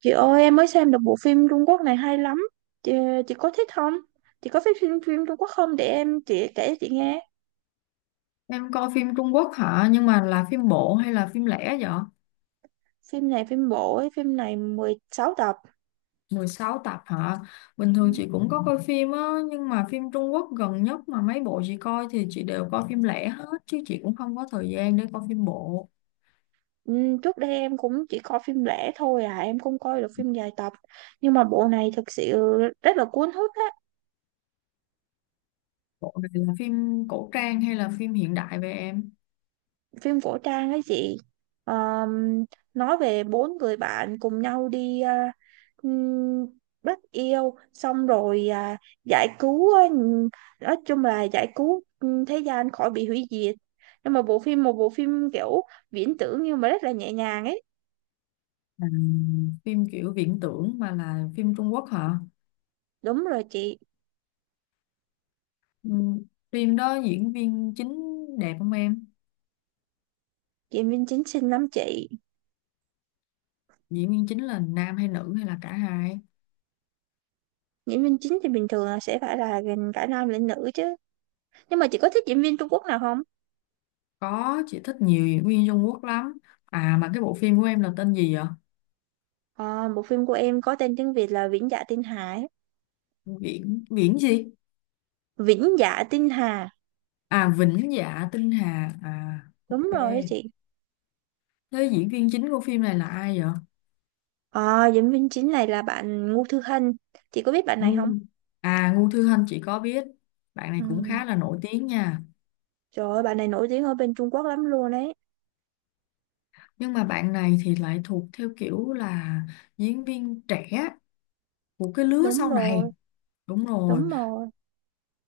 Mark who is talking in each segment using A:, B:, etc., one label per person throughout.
A: Chị ơi, em mới xem được bộ phim Trung Quốc này hay lắm. Chị, chị có thích không? Chị có thích phim phim Trung Quốc không? Để chị kể chị nghe.
B: Em coi phim Trung Quốc hả? Nhưng mà là phim bộ hay là phim lẻ vậy?
A: Phim này phim bộ ấy, phim này 16 tập.
B: 16 tập hả? Bình
A: Ừ.
B: thường chị cũng có coi phim á, nhưng mà phim Trung Quốc gần nhất mà mấy bộ chị coi thì chị đều coi phim lẻ hết, chứ chị cũng không có thời gian để coi phim bộ.
A: Ừ. Trước đây em cũng chỉ coi phim lẻ thôi à. Em không coi được phim dài tập. Nhưng mà bộ này thực sự rất là cuốn hút á.
B: Bộ này là phim cổ trang hay là phim hiện đại về em?
A: Phim cổ trang ấy chị. Ờm, nói về bốn người bạn cùng nhau đi ừm, bắt yêu xong rồi giải cứu nói chung là giải cứu thế gian khỏi bị hủy diệt. Nhưng mà bộ phim một bộ phim kiểu viễn tưởng nhưng mà rất là nhẹ nhàng ấy.
B: À, phim kiểu viễn tưởng mà là phim Trung Quốc hả?
A: Đúng rồi chị.
B: Ừ, phim đó diễn viên chính đẹp không em?
A: Diễn viên chính xinh lắm chị.
B: Diễn viên chính là nam hay nữ hay là cả hai?
A: Diễn viên chính thì bình thường là sẽ phải là gần cả nam lẫn nữ chứ. Nhưng mà chị có thích diễn viên Trung Quốc nào không?
B: Có, chị thích nhiều diễn viên Trung Quốc lắm. À mà cái bộ phim của em là tên gì vậy?
A: Ờ, bộ phim của em có tên tiếng Việt là Vĩnh Dạ Tinh Hải.
B: Viễn Viễn gì?
A: Vĩnh Dạ Tinh Hà.
B: À Vĩnh Dạ Tinh Hà. À
A: Đúng
B: ok.
A: rồi đấy chị.
B: Thế diễn viên chính của phim này là ai vậy?
A: Diễn viên chính này là bạn Ngô Thư Hân. Chị có biết bạn này không?
B: Ngu À Ngu Thư Hân chị có biết. Bạn này
A: Ừ.
B: cũng khá là nổi tiếng nha.
A: Trời ơi, bạn này nổi tiếng ở bên Trung Quốc lắm luôn đấy.
B: Nhưng mà bạn này thì lại thuộc theo kiểu là diễn viên trẻ của cái lứa
A: Đúng
B: sau này.
A: rồi,
B: Đúng rồi,
A: đúng rồi.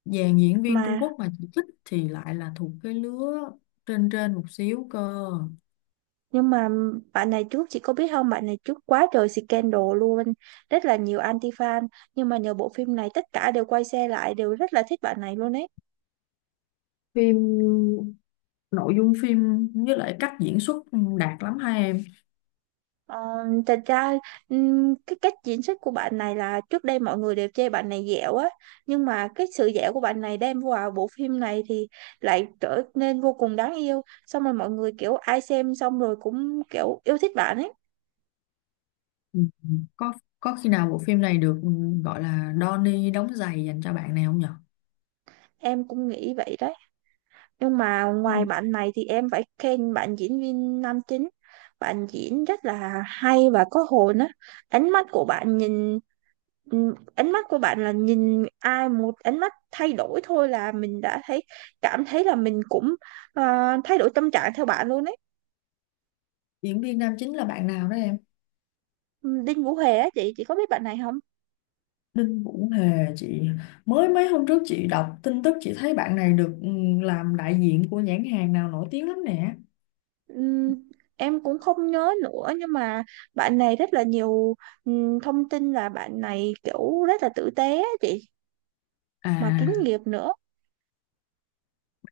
B: dàn diễn viên Trung
A: mà
B: Quốc mà chị thích thì lại là thuộc cái lứa trên trên một xíu cơ.
A: nhưng mà bạn này trước, chị có biết không? Bạn này trước quá trời scandal luôn. Rất là nhiều anti fan. Nhưng mà nhờ bộ phim này tất cả đều quay xe lại, đều rất là thích bạn này luôn đấy.
B: Phim, nội dung phim với lại cách diễn xuất đạt lắm hai em.
A: Ờ, thật ra cái cách diễn xuất của bạn này là trước đây mọi người đều chê bạn này dẻo á. Nhưng mà cái sự dẻo của bạn này đem vào bộ phim này thì lại trở nên vô cùng đáng yêu. Xong rồi mọi người kiểu ai xem xong rồi cũng kiểu yêu thích bạn ấy.
B: Ừ. có có khi nào bộ phim này được gọi là Donnie đóng giày dành cho bạn này không nhở?
A: Em cũng nghĩ vậy đấy. Nhưng mà ngoài
B: Ừ.
A: bạn này thì em phải khen bạn diễn viên nam chính. Bạn diễn rất là hay và có hồn á. ánh mắt của bạn nhìn Ánh mắt của bạn là nhìn ai một ánh mắt thay đổi thôi là mình đã thấy, cảm thấy là mình cũng ờ, thay đổi tâm trạng theo bạn luôn đấy.
B: Diễn viên nam chính là bạn nào đó em?
A: Ừ, Đinh Vũ Hề á chị. Chị có biết bạn này không?
B: Đinh Vũ Hề chị, mới mấy hôm trước chị đọc tin tức chị thấy bạn này được làm đại diện của nhãn hàng nào nổi tiếng lắm nè.
A: Ừm, em cũng không nhớ nữa nhưng mà bạn này rất là nhiều thông tin là bạn này kiểu rất là tử tế á chị. Mà kín
B: À,
A: nghiệp nữa.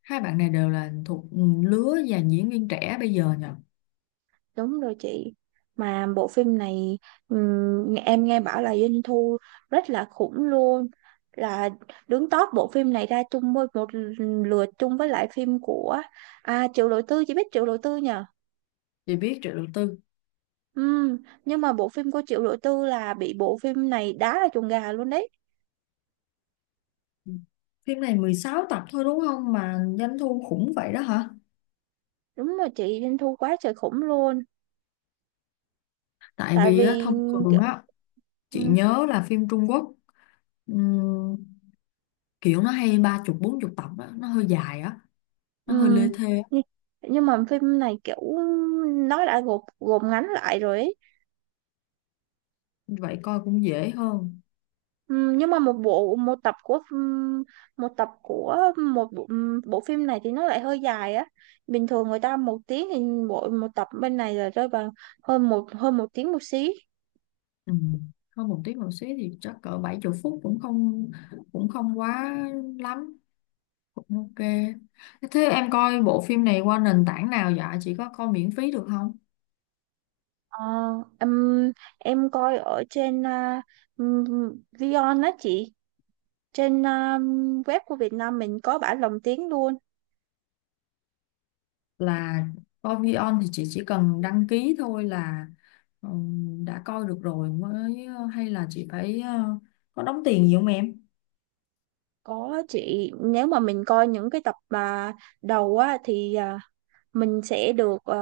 B: hai bạn này đều là thuộc lứa dàn diễn viên trẻ bây giờ nhở?
A: Đúng rồi chị. Mà bộ phim này em nghe bảo là doanh thu rất là khủng luôn. Là đứng top, bộ phim này ra chung với một lượt chung với lại phim của Triệu Lộ Tư. Chị biết Triệu Lộ Tư nhờ?
B: Chị biết Triệu Đầu Tư.
A: Ừm, nhưng mà bộ phim của Triệu Lộ Tư là bị bộ phim này đá là chuồng gà luôn đấy.
B: Ừ. Phim này 16 tập thôi đúng không mà doanh thu khủng vậy đó hả?
A: Đúng rồi chị, doanh thu quá trời khủng luôn.
B: Tại
A: Tại
B: vì á,
A: vì
B: thông thường
A: kiểu
B: á, chị
A: ừm,
B: nhớ là phim Trung Quốc ừm, kiểu nó hay ba chục bốn chục tập á, nó hơi dài á, nó hơi lê
A: ừm,
B: thê á.
A: nhưng nhưng mà phim này kiểu nó đã gộp gộp ngắn lại rồi ấy.
B: Vậy coi cũng dễ hơn.
A: Nhưng mà một tập của một bộ, bộ phim này thì nó lại hơi dài á. Bình thường người ta một tiếng thì mỗi một tập bên này là rơi vào hơn một tiếng một xí.
B: Ừm, Hơn một tiếng một xí thì chắc cỡ 70 phút cũng không quá lắm, cũng ok. Thế em coi bộ phim này qua nền tảng nào dạ? Chị có coi miễn phí được không?
A: Ờ, em em coi ở trên Vion á chị, trên web của Việt Nam mình có bản lồng tiếng luôn.
B: Là coi Vion thì chị chỉ cần đăng ký thôi là đã coi được rồi mới hay là chị phải có đóng tiền gì không em?
A: Có chị, nếu mà mình coi những cái tập mà đầu á thì mình sẽ được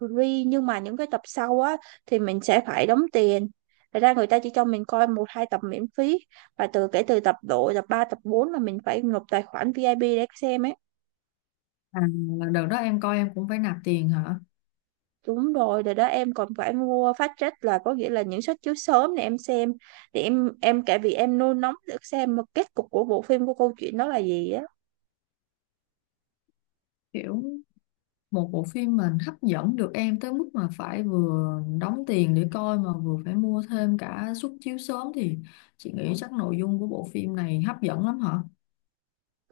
A: free, nhưng mà những cái tập sau á thì mình sẽ phải đóng tiền. Thật ra người ta chỉ cho mình coi một hai tập miễn phí và kể từ tập, độ tập 3 tập 4 là mình phải nộp tài khoản VIP để xem ấy.
B: À, là đợt đó em coi em cũng phải nạp tiền hả?
A: Đúng rồi rồi đó, em còn phải mua fast track, là có nghĩa là những suất chiếu sớm để em xem, để em cả vì em nôn nóng được xem một kết cục của bộ phim, của câu chuyện đó là gì á.
B: Kiểu một bộ phim mình hấp dẫn được em tới mức mà phải vừa đóng tiền để coi mà vừa phải mua thêm cả suất chiếu sớm thì chị nghĩ chắc nội dung của bộ phim này hấp dẫn lắm hả?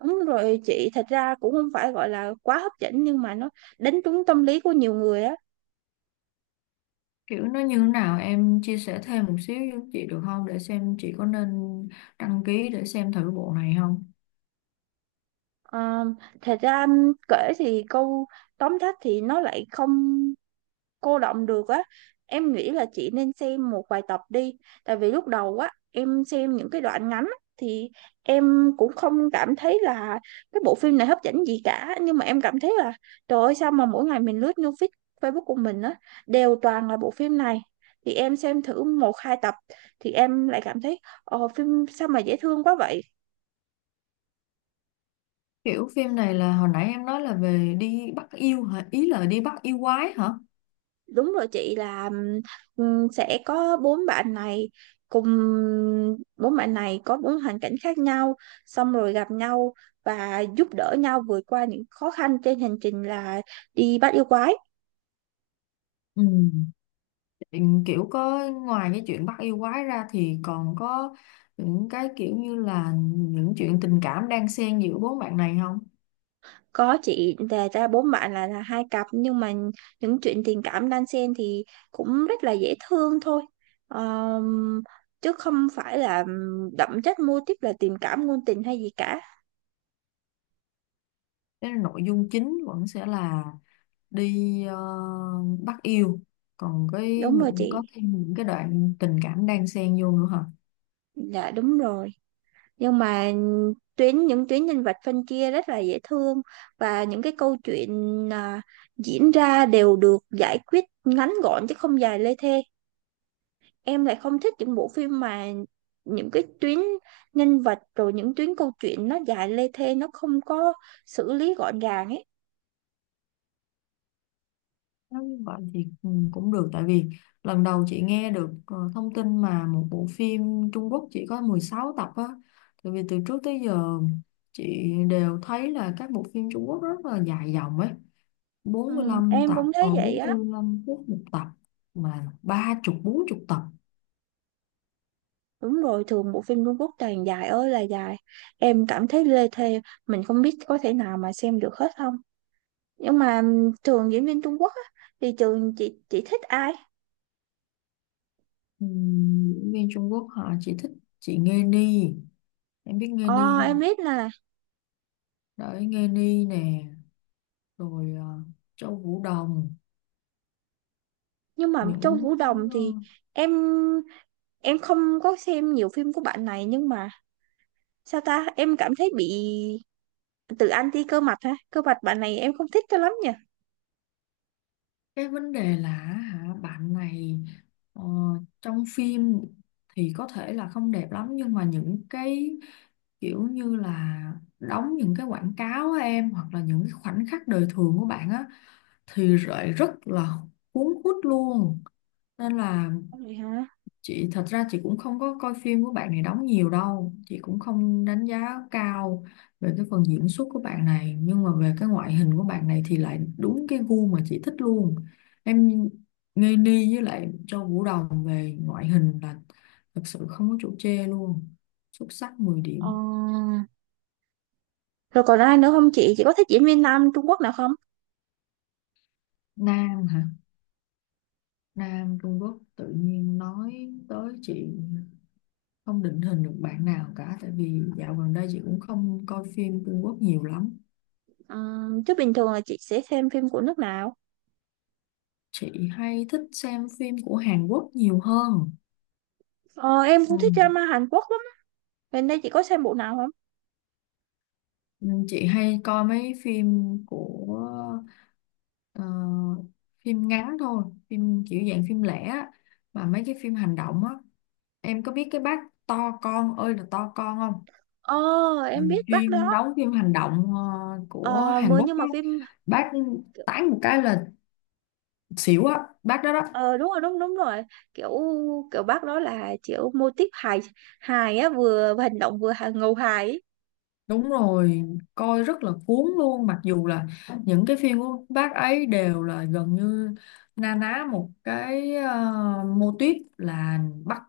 A: Đúng rồi chị, thật ra cũng không phải gọi là quá hấp dẫn nhưng mà nó đánh trúng tâm lý của nhiều người á.
B: Kiểu nó như thế nào em chia sẻ thêm một xíu với chị được không để xem chị có nên đăng ký để xem thử bộ này không?
A: Ờ, thật ra anh kể thì câu tóm tắt thì nó lại không cô đọng được á. Em nghĩ là chị nên xem một vài tập đi. Tại vì lúc đầu á em xem những cái đoạn ngắn á, thì em cũng không cảm thấy là cái bộ phim này hấp dẫn gì cả. Nhưng mà em cảm thấy là trời ơi, sao mà mỗi ngày mình lướt news feed Facebook của mình á, đều toàn là bộ phim này. Thì em xem thử một hai tập thì em lại cảm thấy phim sao mà dễ thương quá vậy.
B: Kiểu phim này là hồi nãy em nói là về đi bắt yêu hả? Ý là đi bắt yêu quái hả?
A: Đúng rồi chị, là sẽ có bốn bạn này, cùng bốn bạn này có bốn hoàn cảnh khác nhau xong rồi gặp nhau và giúp đỡ nhau vượt qua những khó khăn trên hành trình là đi bắt yêu quái.
B: Ừ. Ừ, kiểu có ngoài cái chuyện bắt yêu quái ra thì còn có những cái kiểu như là những chuyện tình cảm đang xen giữa bốn bạn này không?
A: Có chị, đề ra bốn bạn là hai cặp nhưng mà những chuyện tình cảm đan xen thì cũng rất là dễ thương thôi. Ờm, Chứ không phải là đậm chất mô típ là tình cảm ngôn tình hay gì cả.
B: Cái nội dung chính vẫn sẽ là đi bắt yêu. Còn cái
A: Đúng rồi
B: những
A: chị.
B: có thêm những cái đoạn tình cảm đang xen vô nữa hả?
A: Dạ đúng rồi. Nhưng mà những tuyến nhân vật phân chia rất là dễ thương và những cái câu chuyện à, diễn ra đều được giải quyết ngắn gọn chứ không dài lê thê. Em lại không thích những bộ phim mà những cái tuyến nhân vật rồi những tuyến câu chuyện nó dài lê thê, nó không có xử lý gọn gàng ấy.
B: Nếu như vậy thì cũng được tại vì lần đầu chị nghe được thông tin mà một bộ phim Trung Quốc chỉ có 16 tập á, tại vì từ trước tới giờ chị đều thấy là các bộ phim Trung Quốc rất là dài dòng ấy,
A: Ừ,
B: bốn mươi lăm
A: em
B: tập
A: cũng thấy vậy
B: bốn mươi
A: á.
B: lăm phút một tập, mà ba chục bốn chục tập.
A: Đúng rồi, thường bộ phim Trung Quốc toàn dài ơi là dài. Em cảm thấy lê thê, mình không biết có thể nào mà xem được hết không. Nhưng mà trường diễn viên Trung Quốc á, thì trường chị thích ai?
B: Ừ, diễn viên Trung Quốc họ chỉ thích chị Nghê Ni, em biết Nghê Ni
A: Ờ, em
B: không?
A: biết là.
B: Đấy Nghê Ni nè, rồi Châu Vũ Đồng,
A: Nhưng mà Châu
B: những
A: Vũ Đồng
B: ờ,
A: thì em em không có xem nhiều phim của bạn này. Nhưng mà sao ta, em cảm thấy bị tự anti. Cơ mặt bạn này em không thích cho lắm nhỉ.
B: cái vấn đề là hả bạn này ờ, trong phim thì có thể là không đẹp lắm, nhưng mà những cái kiểu như là đóng những cái quảng cáo á em hoặc là những cái khoảnh khắc đời thường của bạn á thì lại rất là cuốn hút luôn, nên là
A: Vậy hả.
B: chị thật ra chị cũng không có coi phim của bạn này đóng nhiều đâu, chị cũng không đánh giá cao về cái phần diễn xuất của bạn này nhưng mà về cái ngoại hình của bạn này thì lại đúng cái gu mà chị thích luôn. Em, ngây ni với lại Châu Vũ Đồng về ngoại hình là thật sự không có chỗ chê luôn, xuất sắc 10 điểm.
A: ờ Rồi còn ai nữa không chị? Chị có thích diễn viên nam Trung Quốc nào không?
B: Nam hả? Nam Trung Quốc tự nhiên nói tới chị không định hình được bạn nào cả tại vì dạo gần đây chị cũng không coi phim Trung Quốc nhiều lắm.
A: Chứ bình thường là chị sẽ xem phim của nước nào?
B: Chị hay thích xem phim của Hàn Quốc nhiều hơn.
A: Ờ, em
B: Ừ.
A: cũng thích drama Hàn Quốc lắm. Gần đây chị có xem bộ nào không?
B: Ừ, chị hay coi mấy phim của ờ, phim ngắn thôi, phim kiểu dạng phim lẻ á, mà mấy cái phim hành động á. Em có biết cái bác to con ơi là to con không?
A: Ờ,
B: Ừ,
A: em biết bác
B: chuyên
A: đó.
B: đóng phim hành động của
A: Ờ
B: Hàn
A: mới
B: Quốc
A: Nhưng
B: á.
A: mà phim
B: Bác
A: kiểu,
B: tán một cái là xỉu á, bác đó đó.
A: ờ đúng rồi, đúng đúng rồi. Kiểu kiểu bác đó là kiểu mô típ hài, hài á, vừa hành động vừa hài, ngầu hài ấy.
B: Đúng rồi, coi rất là cuốn luôn mặc dù là những cái phim của bác ấy đều là gần như na ná một cái mô típ là bắt,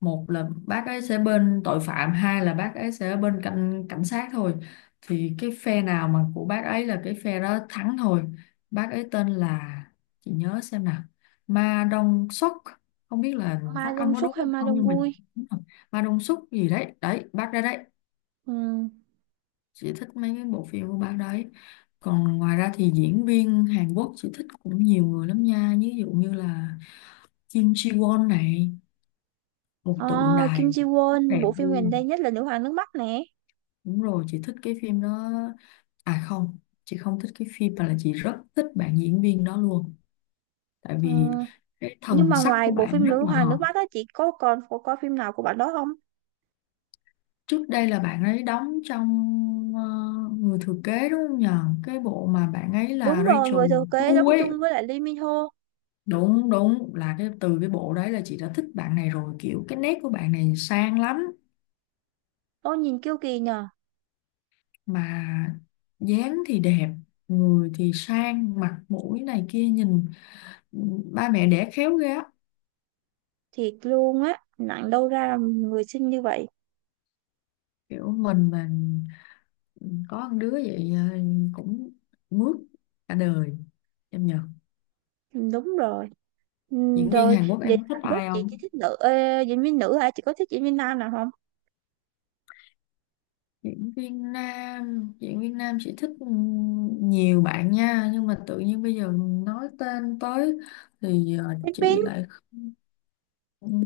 B: một là bác ấy sẽ bên tội phạm, hai là bác ấy sẽ bên cảnh cảnh sát thôi, thì cái phe nào mà của bác ấy là cái phe đó thắng thôi. Bác ấy tên là, chị nhớ xem nào, Ma Đông Xuất, không biết là
A: Ma
B: phát âm
A: Dong
B: có đúng
A: Suk hay
B: hay
A: Ma
B: không
A: Dong
B: nhưng mà
A: Gu?
B: đúng rồi. Ma Đông Xuất gì đấy đấy, bác ra đấy.
A: Ừ.
B: Chị thích mấy cái bộ phim của bạn đấy. Còn ngoài ra thì diễn viên Hàn Quốc chị thích cũng nhiều người lắm nha, ví dụ như là Kim Ji Won này, một
A: Ờ,
B: tượng đài
A: Kim Ji
B: rất
A: Won,
B: đẹp
A: bộ phim gần đây
B: luôn.
A: nhất là Nữ Hoàng Nước Mắt nè.
B: Đúng rồi chị thích cái phim đó, à không, chị không thích cái phim mà là chị rất thích bạn diễn viên đó luôn tại
A: Ừ.
B: vì cái
A: Nhưng
B: thần
A: mà
B: sắc
A: ngoài
B: của
A: bộ
B: bạn
A: phim
B: rất
A: Nữ
B: là
A: Hoàng
B: hợp.
A: Nước Mắt á chị có còn có phim nào của bạn đó không?
B: Trước đây là bạn ấy đóng trong ờ, người thừa kế, đúng không nhờ, cái bộ mà bạn ấy
A: Đúng
B: là
A: rồi, Người
B: Rachel
A: Thừa Kế đóng
B: Chu ấy,
A: chung với lại Lee Min Ho.
B: đúng đúng, là cái từ cái bộ đấy là chị đã thích bạn này rồi, kiểu cái nét của bạn này sang lắm.
A: Ôi nhìn kiêu kỳ nhờ.
B: Mà dáng thì đẹp, người thì sang, mặt mũi này kia nhìn, ba mẹ đẻ khéo ghê á.
A: Thiệt luôn á, nặng đâu ra là người xinh như vậy.
B: Kiểu mình mà có con đứa vậy cũng mướt cả đời em nhờ.
A: Ừ, đúng rồi. Ừ.
B: Diễn viên
A: Rồi
B: Hàn Quốc
A: vậy
B: em có
A: Hàn
B: thích
A: Quốc
B: ai
A: chị chỉ
B: không?
A: thích nữ, diễn viên nữ hả? Chị có thích diễn viên nam nào không?
B: Diễn viên nam chị thích nhiều bạn nha, nhưng mà tự nhiên bây giờ nói tên tới thì chị
A: Bin.
B: lại không,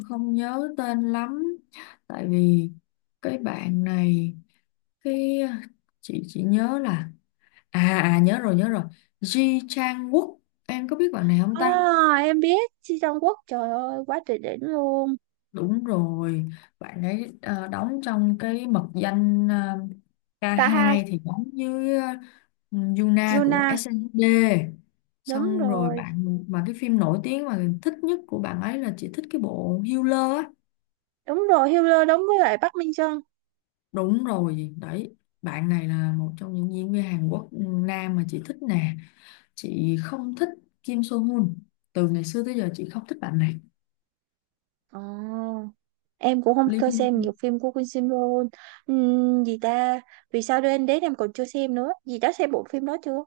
B: không nhớ tên lắm tại vì cái bạn này, cái chị nhớ là, à à nhớ rồi nhớ rồi, Ji Chang Wook, em có biết bạn này không
A: À,
B: ta?
A: em biết Ji Jong Quốc, trời ơi quá trời đỉnh luôn.
B: Đúng rồi, bạn ấy đóng trong cái mật danh
A: Cả hai.
B: K2 thì đóng với Yuna của
A: Juna.
B: SNSD.
A: Đúng
B: Xong rồi
A: rồi.
B: bạn mà cái phim nổi tiếng mà thích nhất của bạn ấy là chị thích cái bộ Healer á.
A: Đúng rồi, Hiller đóng với lại Bắc Minh Trân.
B: Đúng rồi, đấy. Bạn này là một trong những diễn viên Hàn Quốc nam mà chị thích nè. Chị không thích Kim So Hyun. Từ ngày xưa tới giờ chị không thích bạn này.
A: Ờ, em cũng không
B: Lee
A: có xem
B: Min,
A: nhiều phim của Queen Sim luôn. Gì ta. Vì sao đến đến em còn chưa xem nữa gì đã xem bộ phim đó chưa?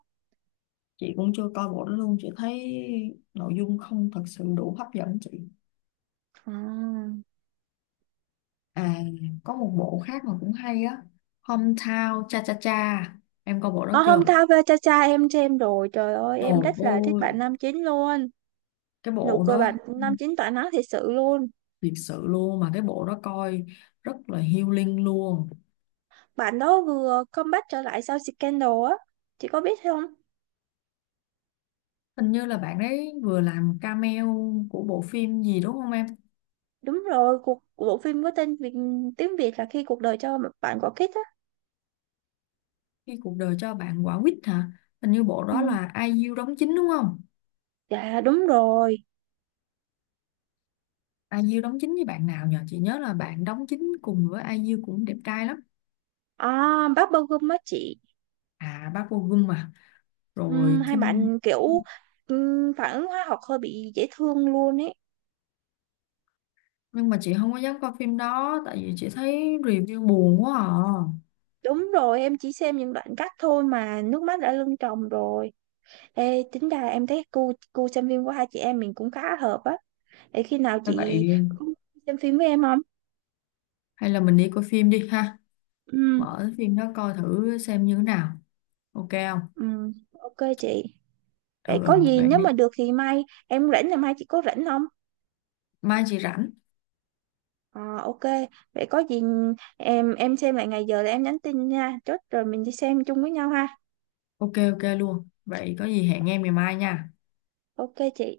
B: chị cũng chưa coi bộ đó luôn, chị thấy nội dung không thật sự đủ hấp dẫn chị.
A: À.
B: À, có một bộ khác mà cũng hay á, Hometown Cha Cha Cha, em coi bộ đó
A: Ở hôm
B: chưa?
A: tao về cha cha, em xem rồi, trời ơi em
B: Đồ
A: rất là thích
B: ô,
A: bạn nam chính luôn.
B: cái
A: Nụ
B: bộ
A: cười
B: đó
A: bạn năm chín tỏa nắng thiệt sự luôn.
B: thiệt sự luôn, mà cái bộ đó coi rất là healing luôn.
A: Bạn đó vừa comeback trở lại sau scandal á. Chị có biết không?
B: Hình như là bạn ấy vừa làm cameo của bộ phim gì đúng không em?
A: Đúng rồi, bộ phim có tên Việt, tiếng Việt là Khi Cuộc Đời Cho Bạn Quả Quýt á.
B: Khi cuộc đời cho bạn quả quýt hả? Hình như bộ
A: Ừ.
B: đó là IU đóng chính đúng không?
A: Dạ đúng rồi.
B: IU đóng chính với bạn nào nhờ, chị nhớ là bạn đóng chính cùng với IU cũng đẹp trai lắm.
A: À, Bubble Gum á chị.
B: À bác Vô Gum mà,
A: Ừ,
B: rồi
A: hai
B: Kim,
A: bạn kiểu phản ứng hóa học hơi bị dễ thương luôn ấy.
B: nhưng mà chị không có dám coi phim đó tại vì chị thấy review buồn quá à.
A: Đúng rồi, em chỉ xem những đoạn cắt thôi mà nước mắt đã lưng tròng rồi. Ê, tính ra em thấy gu gu xem phim của hai chị em mình cũng khá hợp á. Để khi nào
B: Hay
A: chị
B: vậy.
A: cũng xem phim với em không?
B: Hay là mình đi coi phim đi ha,
A: Ừ,
B: mở cái phim đó coi thử xem như thế nào, ok không?
A: ừ, ok chị. Vậy
B: Ừ
A: có
B: ừ
A: gì
B: vậy
A: nếu
B: đi.
A: mà được thì mai em rảnh là mai chị có rảnh không?
B: Mai chị rảnh.
A: Ờ, ok. Vậy có gì em xem lại ngày giờ là em nhắn tin nha. Chốt rồi mình đi xem chung với nhau ha.
B: Ok ok luôn, vậy có gì hẹn em ngày mai nha.
A: Ok chị.